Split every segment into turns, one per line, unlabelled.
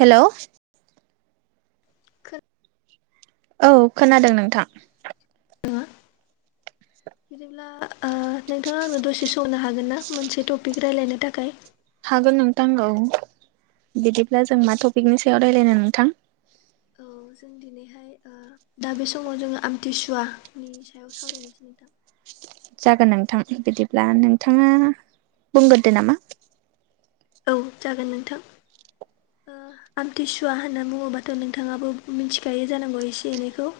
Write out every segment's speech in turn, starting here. Hello
खो
औ खोनादों नोंथां
[unintelligible] [unintelligible] आ नोंथाङा आंनो दसे सनो हागोन ना मोनसे टपिक रायलायनो थाखाय
हागोन नोंथां औ बिदिब्ला जों मा टपिकनि सायाव रायलायनो नोंथां
औ जों दिनैहाय ओ दा बे समाव जोङो आमथिसुवानि सायाव सावरायनोसै नोंथां
जागोन नोंथां बिदिब्ला नोंथाङा बुंगोरदो नामा
औ जागोन नोंथां ओ आमथिसुवा होनना बुङोबाथ' नोंथाङाबो मिथिखायो जानांगौ एसे एनैखौ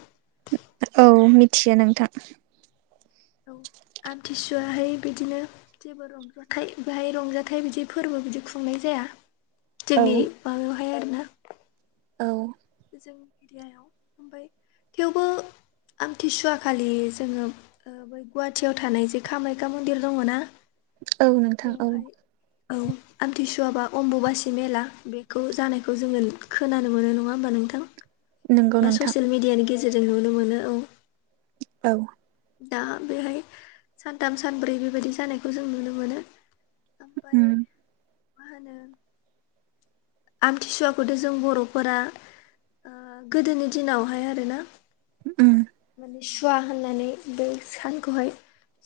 औ
ओ
मिथियो नोंथां
औ आमथिसुवाहाय बिदिनो जेबो रं जाथाइ बेहाय रंजाथाइ बिदि फोरबो बिदि खुंनाय जाया
औ
जोंनि माबायावहाय आरोना
औ
जोंनि एरियायाव ओमफाय थेवबो आमथिसुवा खालि जोङो ओ बै गुवाहाटियाव थानाय जे कामाख्या मन्दिर दङ ना
औ नोंथां औ
बेवहाय औ आमथिसुवाबा अमबुबासि मेला बेखौ जानायखौ जोङो खोनानो मोनो नङा होमबा नोंथां
नंगौ
बा
नोंथां
ससियेल मिडियानि गेजेरजों नुनो मोनो औ
औ
दा बेहाय सानथाम सानब्रै बेबायदि जानायखौ जों नुनो मोनो ओमफाय
उम
मा होनो आमथिसुवाखौथ जों बर'फोरा ओ गोदोनि दिनावहाय आरोना
उम
माने सुवा होननानै बे सानखौहाय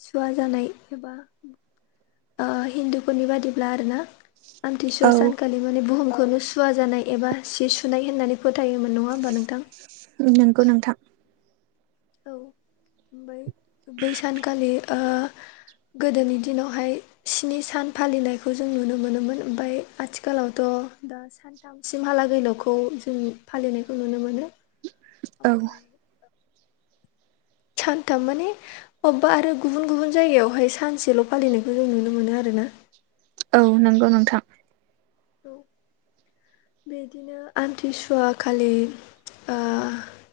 सुवा जानाय एबा ओ हिन्दुफोरनि बादिब्ला आरो ना आमथि सुवा
औ
सानखालि माने बुहुम खौनो सुवा जानाय एबा सि सुनाय होननानै फोथायोमोन नङा होमबा नोंथां
नोंगौ नोंथां
औ बै बै सानखालि गोदोनि दिनावहाय स्नि सान फालिनायखौ जों नुनो मोनोमोन ओमफाय आथिखालावथ' दा सान सानथामसिम हालागैल'खौ जों फालिनायखौ नुनो मोनो
औ
ओमफाय सानथाम माने अब्बा आरो गुबुन गुबुन जायगायावहाय सानसेल' फालिनायखौ [unintelligible] नुनो मोनो आरो ना
औ नोंगौ नोंथां
औ बेदिनो आमथिसुवा खालि ओ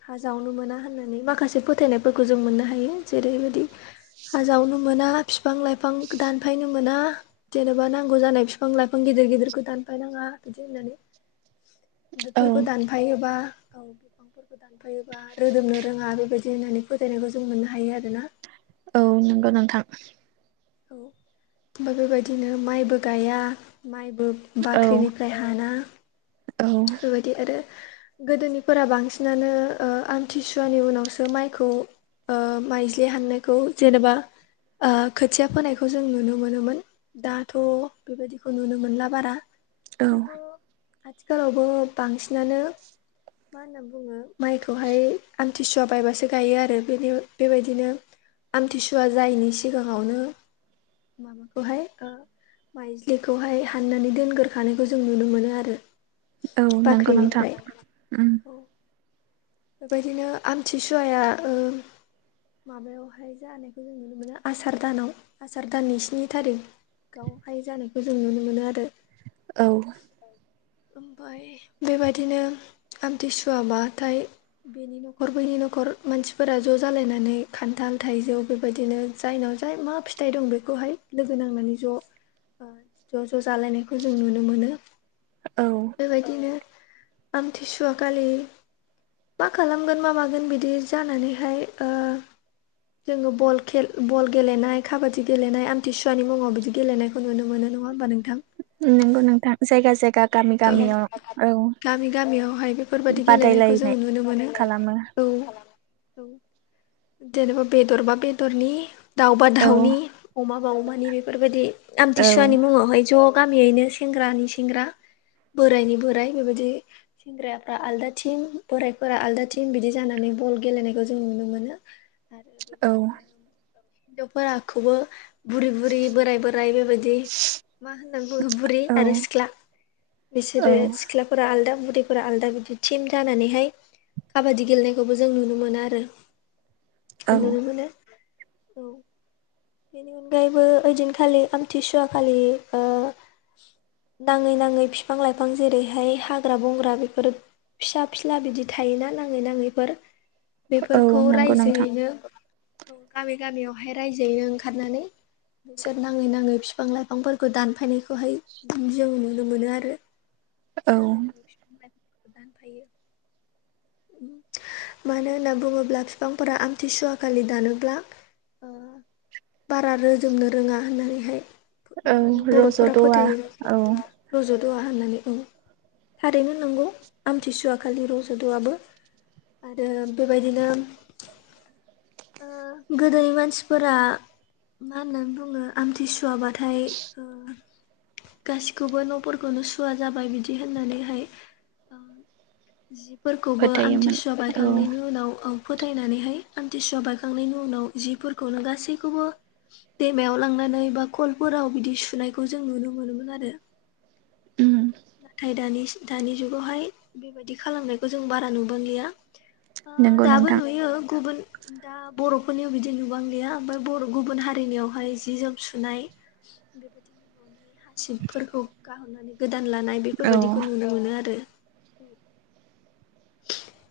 हा जावनो मोना होननानै माखासे फोथायनायफोरखौ जों मोननो हायो जेरैबायदि हाजावनो मोना बिफां लाइफां दानफायनो मोना जेनेबा नांगौ जानाय फिफां लाइफां गेदेर गेदेरखौ दानफायनाङा बिदि होननानै
औ
बेफोरखौ दानफायोबा औ फोरफोरखौ दानफायोबा रोदोमनो रोङा बेबायदि होननानै फोथायनायखौ जों नुनो हायो आरोना
औ नोंगौ नोंथां
औ बेबेबायदिनो माइबो गाया माइबो
औ
बाख्रिनिफ्राय हाना
औ
बिदि आरो गोदोनिफोरा बांसिनानो ओ आमथिसुवानि उनावसो माइखौ ओ माइज्लि हाननायखौ जेनेबा ओ खोथिया फोनायखौ जों नुनो मोनोमोन दाथ' बेबायदिखौ नुनो मोनला बारा
औ
थेवबो सिगाङावबो बांसिनानो मा होनना बुङो माइखौहाय आमथिसुवा बायबासो गायो आरो बे बे बेबायदिनो आमथिसुवा जायैनि सिगाङावनो माबाखौहाय माइज्लिखौहाय हाननानै दोनगोरोखानायखौ जों नुनो मोनो आरो।
औ नंगौ नोंथां
बाख्रिनिफ्राय
उम।
औ बेबायदिनो आमथिसुवाया ओ माबायावहाय जानायखौ जों नुनो मोनो आसार दानाव आसार दाननि स्नि थारिख- गावहाय जानायखौ जों नुनो मोनो आरो।
औ
ओमफ्राय बेबायदिनो आमथिसुवा बाथाय बेनि न'खर बैनि न'खर मानसिफोरा ज' जालायनानै खान्थाल थाइजौ बेबायदिनो जायनाव जाय मा फिथाइ दं बेखौहाय लोगो नांनानै ज' ज' ज' जालायनायखौ जों नुनो मोनो।
औ
बेबायदिनो आमथिसुवाखालि मा खालामगोन मा मागोन बिदि जानानैहाय जोङो बल गेलेनाय काबादि गेलेनाय आमथिसुवानि मुङाव बिदि गेलेनाय खौ नुनो मोन नङा होमबा नोंथां।?
नोंगौ नोंथां जायगा जायगा गामि
औ
गामियाव औ
गामि गामियावहाय बेफोरबायदि गेलेनायखौ जोङो
बादायलायनाय
नुनो मोनो
खालामो।
औ औ जेनेबा बेदरबा बेदरनि दाउबा
औ
दाउनि अमाबा अमानि बेफोरबायदि
औ
आमथिसुवानि मुङावहाय ज' गामियैनो सेंग्रानि सेंग्रा बोराइनि बोराय बेबायदि सेंग्राफ्रा आलदा टिम बोराइफोरा आलदा टिम बिदि जानानै बल गेलेनायखौ जों नुनो मोनो। आरो
औ
बेबादिनो हिन्जावफोराखौबो बुरि बुरि बोराय बोराय बेबायदि मा होननानै बुङो बुरै
औ
आरो सिख्ला बिसोरो
औ
सिख्लाफोरा आलदा बुरैफोरा आलादा बिदि थिम जानानैहाय खाबादि गेलेनायखौबो जों नुनो मोनो आरो।
औ
नुनो मोनो औ। बेनि अनगायैबो ओइदिनखालि आमथिसुवा खालि नाङै नाङै बिफां लाइफां जेरैहाय हाग्रा बंग्रा बेफोरो फिसा फिस्ला बिदि थायोना नाङै नाङैफोर
औ
बेफोरखौ
नंगौ नोंथां
रायजोयैनो गामि गामियावहाय रायजोयैनो ओंखारनानै बिसोर नाङै नाङै फिफां लाइफांफोरखौ दानफायनायखौहाय जों नुनो मोनो आरो।
औ
मानो होनना बुङोब्ला बिफांफोरा आमथिसुवा खालि दानोब्ला बारा रोजोबनो रोङा होननानैहाय मा
औ
होनो बर'फोरा
रज'द'वा
फोथायो।
औ
रज'द'आ होननानै आ थारैनो नंगौ आमथिसुवा खालि रज'द'आबो आरो बेबायदिनो गोदोनि मानसिफोरा मा होननानै बुङो। आमथिसुवाबाथाय गासिखौबो न'फोरखौनो सुवा जाबाय बिदि होननानैहाय- जिफोरखौबो
फोथायोमोन
आमथिसुवा
औ
बायखांनायनि उनाव फोथायनानैहाय आमथिसुवा बायखांनायनि उनाव जिफोरखौनो गासैखौबो दैमायाव लांनानै बा कलफोराव बिदि सुनायखौ जों नुनो मोनोमोन आरो
उम
औ नाथाय दानि दानि जुगावहाय बेबायदि खालामनायखौ जों बारा नुबांलिया आ
नंगौ
दाब
नोंथां
नुयो गुबोन दा बर'फोरनियाव बिदि नुबां गैया ओमफ्राय बर' गुबुन हारिनियावहाय जि जोम सुनाय बेबायदिनो न'नि हासिबफोरखौ गाहरनानै गोदान लानाय
औ
बेफोरबायदिखौ नुनो मोनो आरो।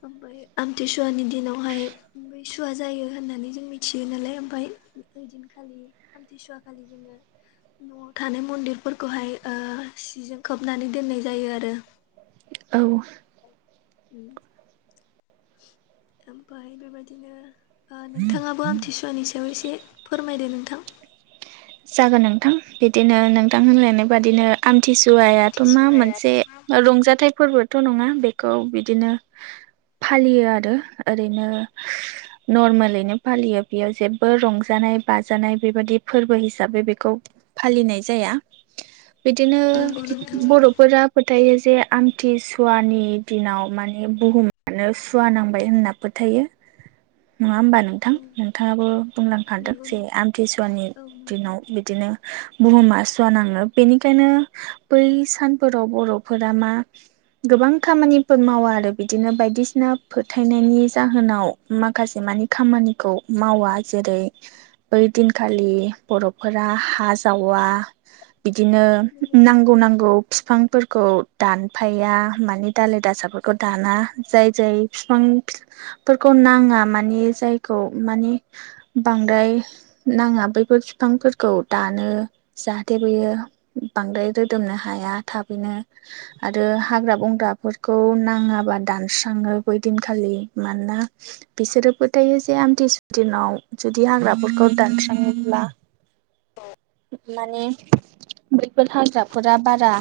ओमफ्राय आमथिसुवानि दिनावहाय सुवा जायो होननानै जों मिथियो नालाय ओमफ्राय ओइ दिनखालि आथि सुवा खालि जोङो न'आव थानाय मन्दिरफोरखौहाय सिजों खोबनानै दोननाय जायो आरो
औ
उम ओमफाय बेबायदिनो ओ नोंथाङाबो आमथिसुवानि सायाव एसे फोरमायदो नोंथां
जागोन नोंथां बिदिनो नोंथां होनलायनाय बादिनो आमथिसुवायाथ' मा
आमथिसुवायाथ'
मोनसे
मा
रंजाथाइ फोरबोथ' नङा बेखौ बिदिनो फालियो आरो ओरैनो नर्मेलैनो फालियो बेयाव जेबो रंजानाय बाजानाय बेबायादि फोरबो हिसा हिसाबै बेखौ फालिनाय जाया बिदिनो
नंगौ नोंथां
बर' फोर फोथायो जे आमथि सुवानि दिनाव माने बुहुमानो सुवा नांबाय होनना फोथायो नङा होमबा नोंथां
औ
नोंथाङाबो बुंलांखादों
नंगौ
जे
नोंथां
आमथिसुवानि
औ नंगौ
दिनाव बिदिनो बुहुमा सुवा नाङो बेनिखायनो बै सानफोराव बर'फोरा मा गोबां खामानिफोर मावा आरो बिदिनो बायदिसिना फोथायनायनि जाहोनाव माखासे मानि खामानिखौ मावा जेरै बै दिनखालि बर'फोरा हा जावा बिदिनो
नंगौ
नांगौ नांगौ बिफांफोरखौ दानफाया माने दाालाय दासाफोरखौ दाना जाय जाय बिफां फोरखौ नाङा मानि जायखौ मानिे बांद्राय नाङा बैफोर बिफांफोरखौ दानो जाहाथे बियो बांद्राय रोदोमनो हाया थाबैनो आरो हाग्रा बंग्राफोरखौ नाङाबा दानस्राङो बै दिनखालि मानोना बिसोरोबो थायो जे आमथिसु दिनाव जुदि हाग्राफोरखौ दानस्राङोब्ला
[unintelligible]
माने बैफोर हाग्राफोरा बारा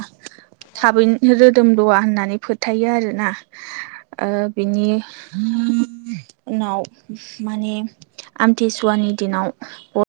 थाबैनो रो [unintelligible] होननानै फोथायो आरोना बिनि उनाव माने आमथिसुवानि दिनाव